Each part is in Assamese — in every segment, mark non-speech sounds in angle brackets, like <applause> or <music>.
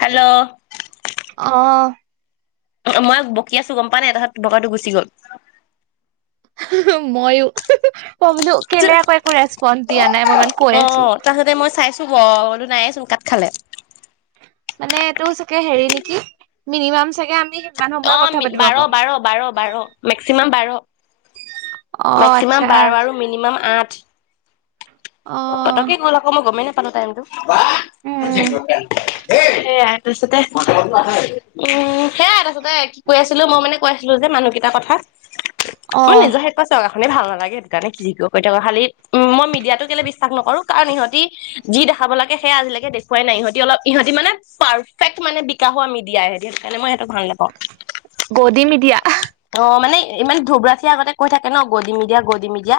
হেল্ল' অ মই বকিয় আছো গম প নাই তাহত বকাতটো গুচি গ'ল ময়ো প বলো কেলে আকৈ একো ৰেজপন নে অ তাৰপাছতে মই চাইছো চ ব বলো নাই চোন কাত খালে মানে এইটো চাগে হেৰি নেকি মিনিমাম চাগে আমি সিমান অ সময়ে কথা পাতিব বাৰ পাৰো বাৰ বাৰ বাৰ মেক্সিমাম বাৰ অ' আচ্ছা মেক্সিমাম বাৰ আৰু মিনিমাম আ <unintelligible> ত অ' কি কল আকৌ মই গমেই ন পালতাইটো বা উম স তাৰপছতে উম সেয়াই তাৰপছতে কি কৈ আছিলো মই মানে কৈ আছিলো যে মানুহ কেইটাৰ কথা মই অ' নিজৰ হেষ পাইছা মানে ভাল নালাগে সেইটো কাৰণে কি ক কৰি থাক খালি উম মই মিডিয়াতটো কেলে বিশ্বাস নকৰো কাৰণ ইহঁতি যি দেখাব লাগে সেয়া আজিলৈকে দেখুৱাই নাই ইহঁতি অলপ ইহঁতি মানে পাৰফেক্ট মানে বিকাশ হোৱা মিডিয়া ইহঁতি সেই কাৰণে মই সেইটো ভাল নাপাওঁ গোধীমিয়া অ মানে ইমান ধবৰাচি আগতে কৈ থাকে ন গদি মি দিয়া গদি মি দা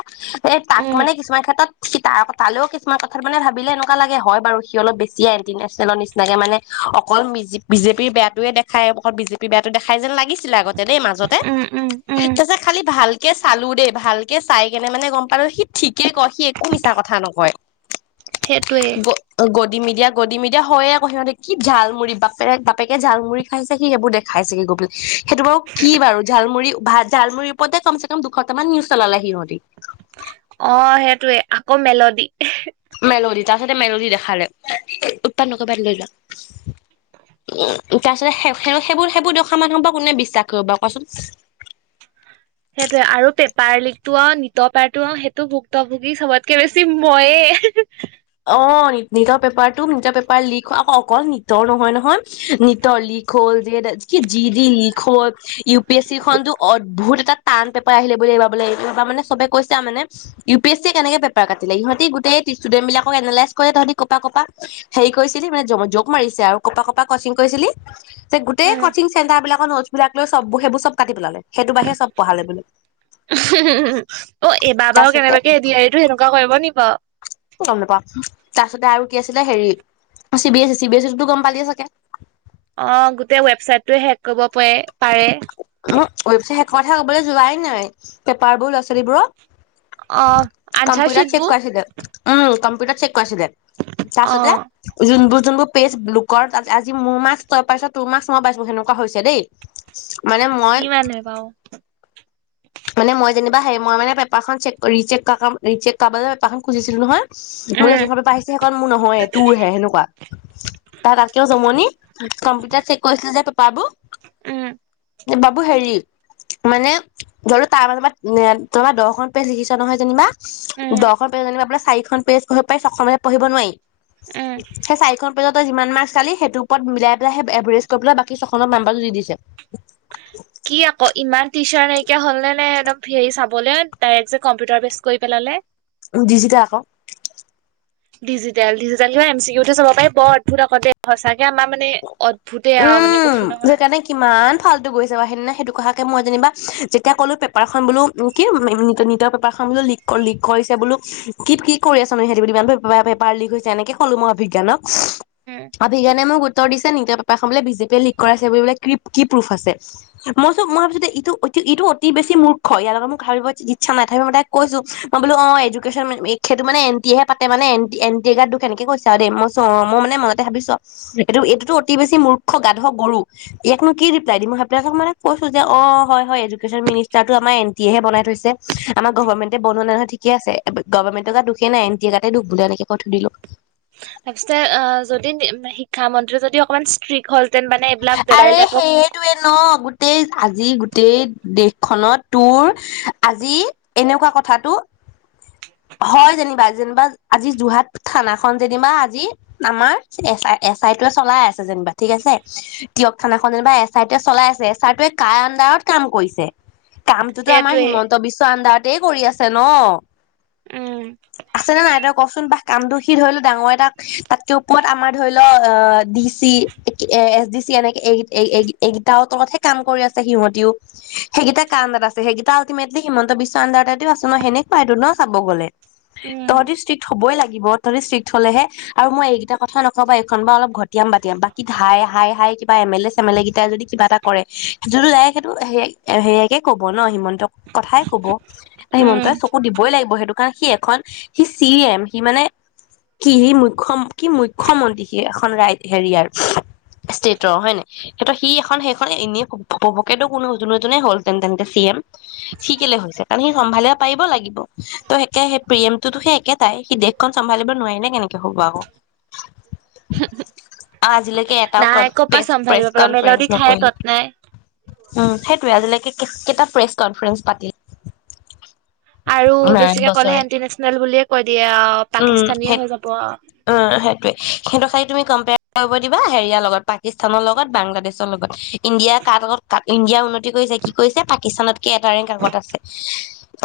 এই ত উম কিছুমান ক্ষেত্ৰত সি ত তালেও কিছুমান কথাত মানে ভাবিলে এনেকুৱা লাগে হয় বাৰু সি অলপ বেছিয়ে ইণ্টিনেচনেল নিচিনাকে মানে অকল বি বিজেপিৰ বেয়া োৱে দেখাই অকল বিজেপিৰ বেয়াাতটো দেখাই যেন লাগিছিলে আগত দেই মাজতে উম উম উম তাৰপিছত খালি ভাল কে চালো দেই ভালকে চাই কেনে মানে গম পালো সি ঠিকে কয় সি একো মিছা কথা নকয় সেইটোৱে গ গদি মিদিয়া গদি মিদিয়া হয়য়েকৌ সিহঁতে কি জালমু় বাপেক বাপেকে জালুডৰি খাইছে সি সেইবোৰ দেখাইছেগে গৈ পলে সেইটো বাৰু কি বাৰু ালমুৰি ভ ঝালমুৰি উপদে কম চে কম দুশতমানান নিউজ চলালাগ সি নৰি অ সেইটয়ে আকৌ মেলডি মেলোৰি তাৰ পাছতে মেৰ দি দেখালে উৎপাদনকবাত লৈ যোৱা উ তাৰপিছতে সেইবোৰ সেইবোৰ দেখা মানুহৰ পৰা কোনে বিশ্বাস কৰিবাৰু কোৱাচোন সেইটোয়ে আৰু পেপাৰ লিকতটো অ নিত পাৰটো সেইটো ভুক্তভোগী চবতকে বেছি ময়ে অ ন নিতৰ পেপাৰটো নিতৰ পেপাৰ লিক আকৌ অকল নটৰ নহয় নহয় নটৰ লিক হ'ল যে যি যি লিক হল ইউ পি এছ চি খনতো অদ্ভুত এটা টান পেপাৰ আহিলে বুলি মানেব কৈছে মানে ইউ পি এছ ই কেনেকে পেপাৰ কাটিলে ইিহঁতি গোটেই ষ্টুডেন্ট বিলাক এনালাইজ কৰি তহঁতি কপ কপা হেৰি কৰিছিলি মানে জোক মাৰিছে আৰু কপা কপা কচিং কৰিছিলি যে গোটেই উম। কচিং চেণ্টাৰ বিলাক নোছ বিাক লৈ চব সব চব কাটি পেলালে সেইটো বাহিৰে চব পঢ়ালে বোলে অ' এবাৰ বাৰু তাৰপিছতে কেনেবাকে এ দিয় এইটো সেনেকুৱা কৰিব নিক বাৰু? গম নাপাওঁ। তাৰপিছতে আৰু কি আছিলে হেৰি C B S E C B S E তো গম পালিয়ে চাগে? অ' গোটেই ৱেবচাইট হেক কৰিব পাৰে। পাৰে <unintelligible> কথা ক'বলৈ যোৱাই নাই পেপাৰ বোৰ ল'ৰা ছোৱালীবোৰক অ' আনচাৰ শিটবোৰ কৰাইছিলে উম কম্পিউটাৰ চেক। ছিলে তাৰপাছতে অ', যোনবোৰ যোনবোৰ পেজ বুকৰ ত আজি মোৰ মাৰ্ক তই পাইছ ত মাৰ্ক মই পাইছো সেনেকুৱা হৈছে দেই। মানে মই ইমানে বাৰু মানে মই যেনিবা হেৰি মই মানে পেপাৰখন চেক কৰি ৰিচেক পেপাৰখন খুজিছিলো নহয়। মোলৈ উম, জোখ পাৰিছে সেইকন মোৰ নহয় তোৰ হেনেুৱা তাৰ তাতকেও জমনি কম্পিউটাৰ চেক কৰিছিলে যে বাবু উম। বাবু হেৰি মানে ধৰিলো তাৰ মাজ তোমাৰ দহখন পেজ লিখিছ নহয় যেনিবা উম, দশ প জানিব আপোনাৰ চাৰিখন পেজঢিব পাৰিছ অসমীয়াতে পঢ়িব নোৱাৰি উম, সেই চাইখনখন পেজত যিমান মাৰ্ক চাল সেই ওপৰত মিলাইেলাইেই এভাৰেজ কৰি পেলাই বাকী ছখনত নাম্বাৰটো দিছে। কি আকৌ ইমান <unintelligible> নাই তো হ'ল নে নে একদম হেৰি চাবলে ডাইৰেক্ট যে কম্পিউটাৰ বেচ কৰি পেলালে উ দিজতেল আকৌ। ডিজিটেল ডিজিটেল ক এম চিওতে চাব পাৰি বদ ভুত আগতে সঁচাকে আমাৰ মানে অদ্ভুতে আৰু মানে উম, কৈছো নহয় সেইকাৰণে কিমান ফাল্টটো গৈছে বাৰু সেইদিনা সেইটো কথা তাকে মই যেনিবা যেতিয়া ক'লো পেপাৰখন বোলো কি নিতৰ পেপাৰ খন বোলো ল লিক কৰিছে বোলো কি কি কৰি আছ নো সিহঁতি বুলি ইমান পেপাৰ লিক হৈছে এনেকে ক'লো মই অভিজ্ঞানক। উম, অপি কেনে মই গোই উত্তৰ দিছে ন নিটল তেওঁৰ পেপাকখন বোলে বিজেপিয়ে লিক কৰাছে ব কি প্ৰফ আছে মই চো মই ভাবিছো দে এইটো ইটো অতি বেছি মূৰ্খ ইয়াৰ লগত মোক ভাবিবলৈ ইচ্ছা নাই তাপি মই তাক কৈছো মই বো অ', এডুকেশ্যন সেইটো মে এন টি এহে পা মানে এট এ্ দুখ এনেকৈছে আৰু দেই মইো অ', মই মান মতে ভাবিছো এইটো এইটোতো অতি বছি মূৰ্খ গাধ গৰু ইয়াকনো কি ৰিপ্লাই দিম মই সোইক মানে কৈছো যে অ', হয় হয় এডুেশ্যন মিনষ্টাৰটো আমাৰ এন টিহ বনাইছে আমাৰ গভৰ্ণমেণ্টে বনোৱা নাই নহয় ঠিকে আছে গভৰ্মেণ্টে গাত দুখে নাই এনটি এ গাতে দুখ বুলিলে এনেকে কৈ থৈ দিলোঁ। তাৰ পিছতে অ', যদি শিক্ষামন্ত্ৰী যদি অকমান ষ্ট্ৰিক্ট হ'ল আৰে সেইটোৱে ন' গো গোটেই আজি গোটেই দেশখনত তোৰ আজি এনেকুৱা কথাটো হয় যেনিবা যেনিবা আজি যোৰহাট থানা খন যেনিবা আজি আমাৰ এ আই এছ আই টোৱে চলাই আছে যেনিবা ঠিক আছে। টিয়ক থানাখনে বা এছ আই টোৱে চলাই আছে এছ আৰ টোৱে কাৰ আণ্ডাৰত কাম কৰিছে। কামটোতো আমাৰ সেইটোৱে হিমন্ত বিশ্ব আন্দাৰত। তেই কৰি আছে ন। উম, আছেনে নাই তই কচোন বা কাম দুষিত হলে ডাঙৰ এটাক তাতকে ওপৰত আমাৰ ধৰি ল অ D C A S D C এনেকে এই এই সেইকিটাহঁতৰ মতেহে কাম কৰি আছে সিহঁতিও সেইকেইটা কাৰ আন্দাৰত আছে সেইকেইটা আল্টিমেটলি হিমন্ত বিশ্ব আন্দাৰতে আছ ন সেনেক পাইদো ন চাব গ'লে উম, তহঁতি ষ্ট্ৰিক্ট হ'বই লাগিব তহঁতি ষ্ট্ৰিক্ট হ'লেহে আৰু মই এইকেইটা কথা নকবা এইখন বা অলপ ঘ তিয়াম বাাতিয়াম বাকী হাই হাই হাই কিবা এম এল এ চেমেলে কেইটাই যদি কিবা এটা কৰে জুনে নাই সেইটো সেয়াই সেয়াইকে ক'ব ন হিমন্ত কথাই কব উম, হিমন্তই চকু দিবই লাগিব সেইটো কাৰণে সি এক খন সি চি এম সি মানে কি সি মুখ্য কি মুখ্যমন্ত্ৰী। কিয়ে এখন ৰাইট হেৰি আৰু ষ্টেটৰ হয় ন সেইত সি এখন সেইখন এনেই উপভোকেলও কোনো জুলো জনে হল তেন তেন্তে চি এম। শিকিলে হৈছে কাৰণ সেই চম্ভালিব পাৰিব লাগিব ত' সেকেই সেই পিএমটোতো সেই একেটাই সি দেশখন চম্ভালিব নোৱাৰিলে কেনেকে হব আকৌ হু হু আজিলৈকে এটাও কনপেচ প্ৰেছ পাৰিব মেলডি কনফাৰেঞ্চ খাই নকৰিলে। তত নাই উ সেইটোৱে আজিলৈকে কেইটা প্ৰেছ কনফাৰেন্ঞ্চ পাতিলে। আৰু ইমান বেছিকে কলে বছৰে এণ্ন্টিনেচনেল বুলিয়ে কৈ দিয়ে আহ উম পাকিস্তানীয়ে সেই হৈ যাব। উম, সেইটোৱে সিহঁতক খালি তুমি কম্পেয়াৰ কৰিব দিবা হেৰিয়াৰ লগত পাকিস্তানৰ লগত বাংলাদেশৰ লগত ইণ্ডিয়াৰ কাৰ লগত কাৰ ইণ্ডিয়া উন্নত কি কৈছে কি কৈছে পাকিস্তানতকে এটা ৰেংক আগত আছে।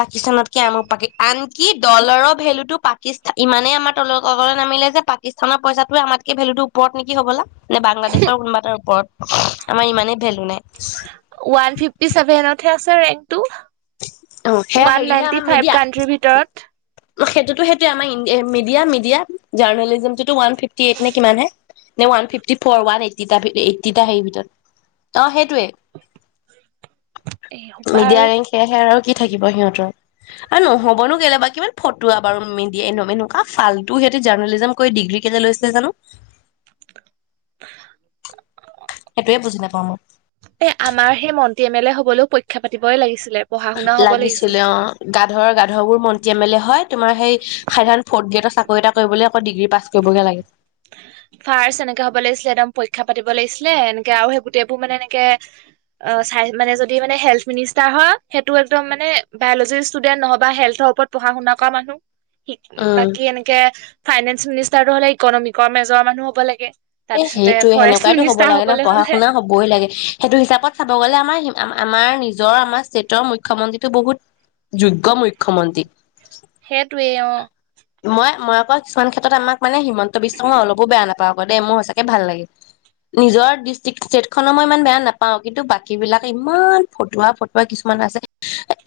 পাকিস্তানত কিয়ামো পাকে আনকি ডলাৰৰ ভেলুটো পাকিস্তান ইমানেই আমাৰ তললৈকে নামিলে যে পাকিস্তানৰ পইচাটোৱে আমাতকে ভেলুটোৰ ওপৰত নেকি হ'বলা নে বাংলাদেশৰ কোনোবা এটাৰ উমহ ওপৰত আমাৰ ইমানেই ভেলু নাই। হে আছেৰেং অ সেয়া হেৰিহে আমাৰ ফাইভ মিডিয়া কাণ্ট্ৰিৰ ভিতৰত সেইটোতো সেইটোয়ে আমাৰ মিডিয়া মিডিয়া জাৰ্ণলিজমটোতো ৱান ফিফটি এইট নে কিমান হে নে ওৱান ফিফটি ফ'ৰ ৱান এইটটিটা এইটটিটা হেৰিৰ ভিতৰত অ সেই এইটোৱে এ সোপা আৰু মিডিয়াৰে সেয়া আৰু কি থাকিব সিহঁতৰ আৰু নহ'বনো কেলোবা কিমান ফতুয়া বাৰু মিন দিয়ে এনম এনেকুৱা ফালতু সিহঁতে জাৰ্নেলিজম কৰি ডিগ্ৰী কেইটা লৈছিলে জানো। সেইটোয়ে বুজি নাপাওঁ মই এ আমাৰ সেই মন্ত্ৰী এম এল এ হ'ব হলেও পৰীক্ষা পাতিবই লাগিছিল। আহ লাগিছিলে অ গাধৰ গাধ বোৰ মন যি এম এল এ হয় তোমাৰ সেই সাধাৰণ ফৰ্থ গ্ৰেডৰ চাকৰি এটা কৰিবলৈ আকৌ ডিগ্ৰী পাছ কৰিবগে লাগে। ফাৰ্ষ্ট এনেকে হ'ব লাগিছিলে একদম পৰীক্ষা পাতিব লাগিছিলে এনেকে আৰু সেই গোটেইবোৰ মানে এনেকে অ চাই মানে যদি মানে হেল্থ মিনষ্টাৰ হয় সেইটো একদম মানে বায়লজিৰ ষ্টুডেণ্ট নহয় বা হেল্থৰ ওপৰত পঢ়া শুনা কৰা মানুহ ঠিকেই উম বাকি এনেকে ফাইনেন্স মিনষ্টাৰটো হলে ইকনমিকৰ মেজৰ জ্বৰ মানুহ হ'ব লাগে। তাৰপিছতে এইটোয়ে ফৰেষ্ট সেনেকুৱাইটো হ'ব মিনিষ্টাৰ লাগে ন' হবলৈ পঢ়া হ'লে শুনা হবই লাগে সেইটো হিচাপত চাব গ'লে আমাৰ হি আমা আমাৰ নিজৰ আমাৰ ষ্টেটৰ মুখ্যমন্ত্ৰীটো বহুত যোগ্য মুখ্যমন্ত্ৰী। সেইটোৱেই অ'। ক' কিছু ক্ষেত্ৰত আমাক মানে হিমন্ত বিশ্বক মই অলপো বেয়া নাপ মোৰ সঁচা কে ভাল লাগে নিজৰ ডিষ্টি ষ্টৈটখনৰ মই ইমান বেয়া নাপাওঁ কিন্তু বাকী বিলাকে ইমান ফটোৱা ফটোৱা কিছুমান আছে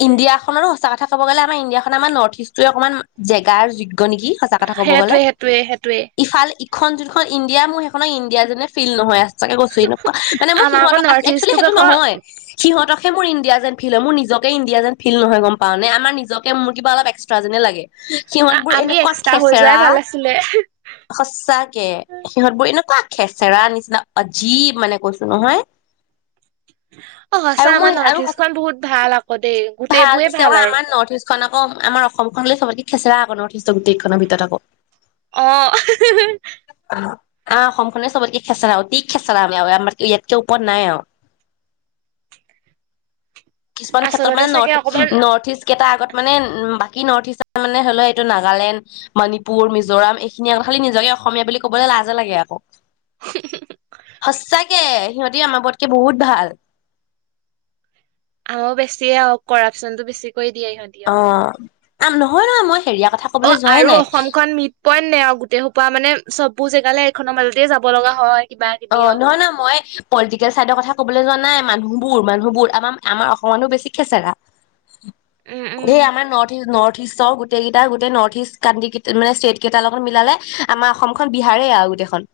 ইণ্ডিয়াখনৰো সঁচা কথা ক'বলৈ গ'লে আমাৰ ইণ্ডিয়াখনৰ আমাৰ ন'ৰ্থইষ্টটোৱে অকমান জে কাৰ যি নেকি সঁচা কথা ক'ব গ'লে, সেইটোৱে সেইটোৱে সেইটোৱে ইফাল খন যোনখন ইণ্ডিয়া মোৰ সেইখনৰ ইণ্ডিয়াযেণে ফিল নহয় আছ কৈছো মানে মোৰ আমাৰ আকৌ সিহঁতক আ নৰ্থ এক্চোৱেলি ইষ্টটোক সেইটো আকৌ নহয় সিহঁতক সেইোৰ ইণ্ডিয়া যেন ফিল হয় মোৰ নিজকে ইণ্ডিয়া যেন ফিল নহয় গম পাও নেমাৰ নিজকে মোৰ কিবা অল এক্সট্ৰা যেনে লাগে। সিহঁত বোৰ আমি এনেকুৱা এক্সট্ৰা হৈ খেচেৰা যোৱাই ভাল আছিলে সচাকে সিহঁত বোৰ এনেকুৱা খেচেৰা নিচিনা অজীৱ মানে কৈছো নহয় অ' আৰু সঁচা মই আমাৰ আৰু নৰ্থ ইষ্ট সঁচ- খ বহুত ভাল আকৌ দেই গোটেই বোৰে ভাল আৰু খখন আকৌ আমাৰ অসমখনলৈ চবক খেচেৰা আগনৰ যথেষ্ট গোটেইখনৰ ভিতৰত থাকক অ' আহ অসম খনে চবতকে খেচৰা অতি খেচৰা আমি আমাৰ ইয়াতকে ওপৰত নাই আৰু কিছুমান ক্ষেত্ৰত আচলতে মানে চাগে নৰ্ অকমান নৰ্থ ইষ্ট কেইটা আগত মানে উ বাকী নৰ্থ ইষ্ট মানে হলেও এইটো নাগালেণ্ড মণিপুৰ মিজোৰাম এইখিনি আগত খালি নিজকে অসমীয়া বুলি ক'বলৈ লাজে লাগে আকৌ। সঁচাক তাকে সিহঁতে আমাৰ পতকে বহুত ভাল আম বেছিয়ে হক কৰাপশচনতটো বেছি ক দিয় অ সতিয় আম নহয় নহ মই হেৰিয়া কথা অ' কবলৈ যোৱাই আৰু নাই অসমখন মিড পইণ্ট নে আৰু গোটেই সোপা মানে চবু জেগালৈ খনৰ মাজতে যাব লগা হয়। কিবা কিবি অ', আৰু নহয় নহয়, মই পলিটিকেল চাইদৰ কথা কবলৈ যোৱা ন নাই মানুহবোৰ, মানুহবোৰ। আমাৰ-আমাৰ অসমৰ মানুহ বেছি। উম <unintelligible> উম সেই আমাৰ নৰ্থ ই নৰ্থ <unintelligible> গোটেইকেইটা গোটেই নৰ্থ ইষ্ট কানটি কেই মানে ষ্টেট কেইটাৰ লগত মিলালে, আমাৰ অসমখন বিহাৰেই আৰু গোটেইখন।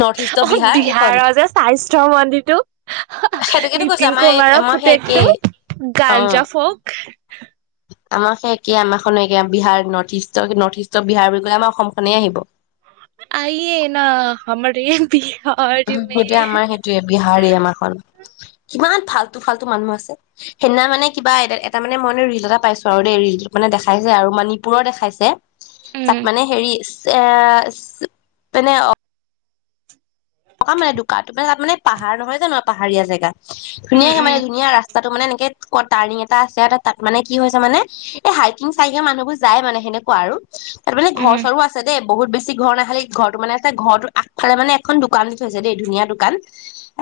নৰ্থ ইষ্টৰ অ', বিহাৰ এইখন বিহাৰৰ যে স্বাস্থ্য মন্ত্ৰীটো, সেইটোকেতো কৈছো নীতিন আমাৰ এই কুমাৰৰ আমাৰ সেই একেই পুতেকটো, গাঞ্জা ফক আমাৰো সে একে, আমাৰখনো একে, বিহাৰ নৰ্থ ইষ্টৰ নৰ্থ ইষ্টৰ বিহাৰ বুলি কলে আমাৰ অসমখনেই আহিব। আইয়ে না, হমাৰে বি সেইটোয়ে আমাৰ সেইটোয়ে বিহাৰেই আমাৰখন কিমান ফাল্টু ফাল্টু মানুহ আছে সেইদিনা মানে কিবা এ এটা মানে মই ৰিল এটা পাইছো আৰু দেই ৰিল মানে দেখাইছে আৰু মণিপুৰৰ দেখাইছে উম তাক মানে হেৰি এ মানে অ ককা মানে দোককা তাৰে তাত মানে পাহাৰ নহয় জানো পাহাৰীয়া জেগা উম ধুনীয়াকে মানে উম ধুনীয়া ৰাস্তা তাতো মানে এনেকেটাৰ্ণিং এটা আছে আৰু তাত মানে কি হৈছে মানে এই হাইকিং চাইকিং মানুহবোৰ যায় মানে সেনেকুৱা আৰু তাৰ মানে ঘৰ উম চৰো আছে দেই বহুত বেছি ঘৰ নাখালে ঘৰটো মানে ঘৰ আগফোনে এখন দু দান থৈছে দেই ধুনীয়া দোকান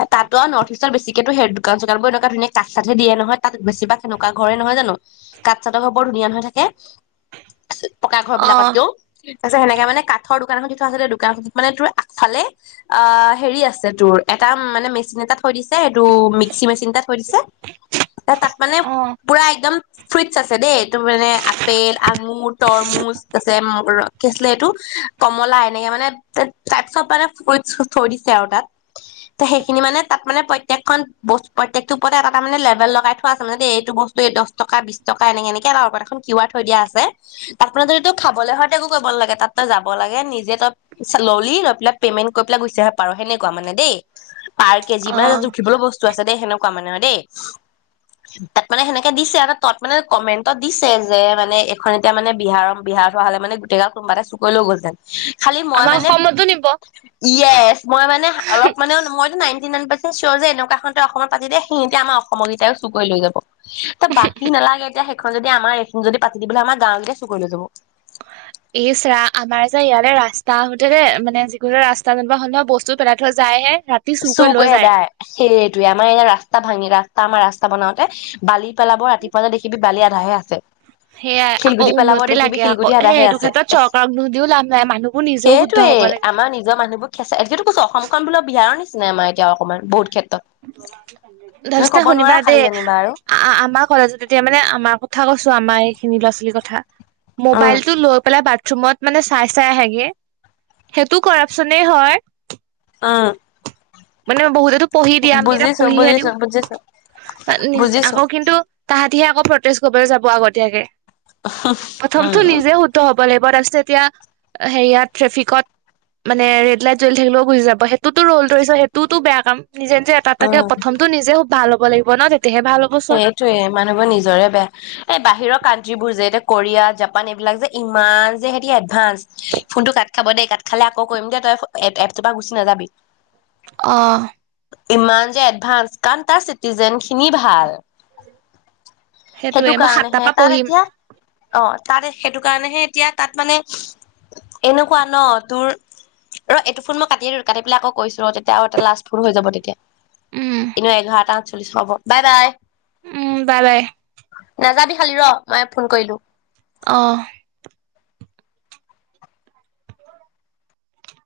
এ তাতো আৰু নৰ্থ ইষ্ট বেছিকেতোেই দোকান চোকান বোৰ এনেকুৱ ধুন কা চাতহ দিয়ে নহয় ত বেি বা সনেকুৱা ঘৰে নহয় জানো কাত চাতক হ বৰ ধুনীয়া ন হৈ থাকে পকা ঘৰ অ বিলাকত কও তাৰিছত সেনেক মানে কঠৰোকানখনি থ আছিলে দোকানখন মান তোৰ আগফালে অ হেৰি আছে তোৰ এটা মানে মেচিন এটাত থৈ দিছে এইটো মিক্সি মেচিন তাত থৈ দিছে তাত মানে অ পুৰা একদম ফ্ৰিটছ আছে দেেই ত মানে আপেল আঙুৰ তৰমুজ আছে ম শ আছিলে এইটো কমলা এনেকে মানে তাত চব মানে ফু থ দি আৰু তাত ত সেইখিনি মানে তাত মানে প্ৰত্েকখন প্ৰতেক ওপৰত এটা এ মে লেবেল লগাই থ আছে মানে দেই এইটো বস্তু দ টকা বি টকা এ পৰত এ আৰ থৈ দিয়া আছে তাত মানে যদি ত খাব হয় তো কৰিব নাগে তাত তই যাব লাগে নিজে তই কৈ পেলাই গুচি আহে পাৰ সেনেকুৱা মানে দেই পাৰ্ কে অ যিমান জুখিবলৈ বস্ত আছেেই সেনেকা কোৱা মানে দেই তাত মানে সেনেকে দিছে আৰু তত মানে কমেন্টত দিছে যে মানে এখন এতিয়া মানে বিহাৰৰ বিহাৰত হোৱা হ'লে মানে গোটেই গাঁ কোনোবা এটা চুকৈ লৈ গলহতেন আমাৰ অসমতো নিব মইানে অলপ মানে মই নাইনটি নাইন পাৰ্চেট চৰ যে এনেকুৱা খতেই অসমত পাতি দে সিহতে আমাৰ অসমৰকেইাইও চুক কৰি লৈ যাব ত বাকী নালাগে যে খন যদি আমাৰ এইখনিন যদি পাতি দিবলৈ আমাৰ গাওকেইয়া চুকৰি লৈ যাব এই চ আমাৰ যে ইয়াল ৰাস্তা আহোতে যে মানে যিকোনো যে ৰাস্তা যেনিব হলেহ বস্তু পেলাই থৈ যায়হে ৰাতি চুৰ চু কৰি লৈ কৈ যায় এদাই সেইটয়ে আমাৰ এ ৰাস্তা ভাঙি ৰাসা ত আমাৰ ৰাস্তা বনাওঁতে বালি পেলাব ৰাতিপুৱাতে দেখিবি বালি আধাহে আছে সেয়াই আকৌ শিলগুটি পেলাব উন্নতি দেখিবি লাগে আকৌ শিলগুটি সেই সদাহে এইটো আছে ক্ষেত্ৰত চৰকাৰক দোষ দিও লাভ নাই মানুহবোৰ নিজেও শুদ্ধ সেইটোৱেই হব লাগে। আমাৰ নিজৰ মানুহবোৰ খেচো কৈছো অসমখন বোলা বিহাৰৰ নেকি চনেমা এতিয়া অকমান বহুত ক্ষেত্ৰ ধা শুনিবা খালি দেই যেনিবা আৰু আমাৰ কলেজত এতিয়া মানে আমাৰ কথা কৈছো আমাই খিনি ল'ৰা ছোৱালীৰ কথা উম মোবাইলতটো লৈ পেলাই ৰুমত মানে চাই চাই আহেগে সেইটো কপচনে হয় অঁ মানে বহুততো পঢ়ি দিয়া আমি এটা পঢ়িহে বুজিছো দিওঁ বুজিছো। বুজিছো আকৌ কিন্তু তাহাতে আকৌ প্ৰটছ কৰিবলৈ যাব আগতীয়াকৈ অঁ বলে তাৰপিত এতিয়া হেৰিয়াত ট্ৰেফিকত মানে ৰেড লাইট জ্বলি থাকিলেও গুচি যাব সেইটোতো ৰ'ল ধৰিছ সেইটোওতো বেয়া কাম নিজে নিজ এটা তাকে প্ৰথমটো নিজে ভাল হ'ব লাগিব ন তেতিয়াহে ভাল হ'ব চব সেইটয়ে মানুহবোৰ নিজৰে বেয়া এ বাহিৰৰ কানট্ৰিবোৰ যে দে কোৰিয়া জাপান এইবিলাক যে ইমান যে সিহঁত এডভান্স ফোনটো কাট খাব দেই কাট খালে আকৌ কৰিম দে তই এপটোৰ পৰা গুচি নাযাবি অঁ ইমান যে এডভানস কাৰণ তাৰ চিটিওঁজেন খিনি ভাল সেইটোৱে সেইটো মই সাতটাৰ কাৰণেহে পৰা তাত পঢ়িম এতিয়া অ তাত সেইটো কাৰণেহে এতিয়া তাত মানে এনেকুৱা ন তোৰ ৰ এইটো ফোন মই কাটিয় কাটি পেলাই আকৌ কৈছো তেতিয়া আৰু এটা লষ্ট ফুল হৈ যাব তেতিয়া উম এনে এঘাৰটা চলিছ হ'ব বাই বাই উম বাই বাই নাযাবি খালি ৰ মই ফোন কৰিলো অঁ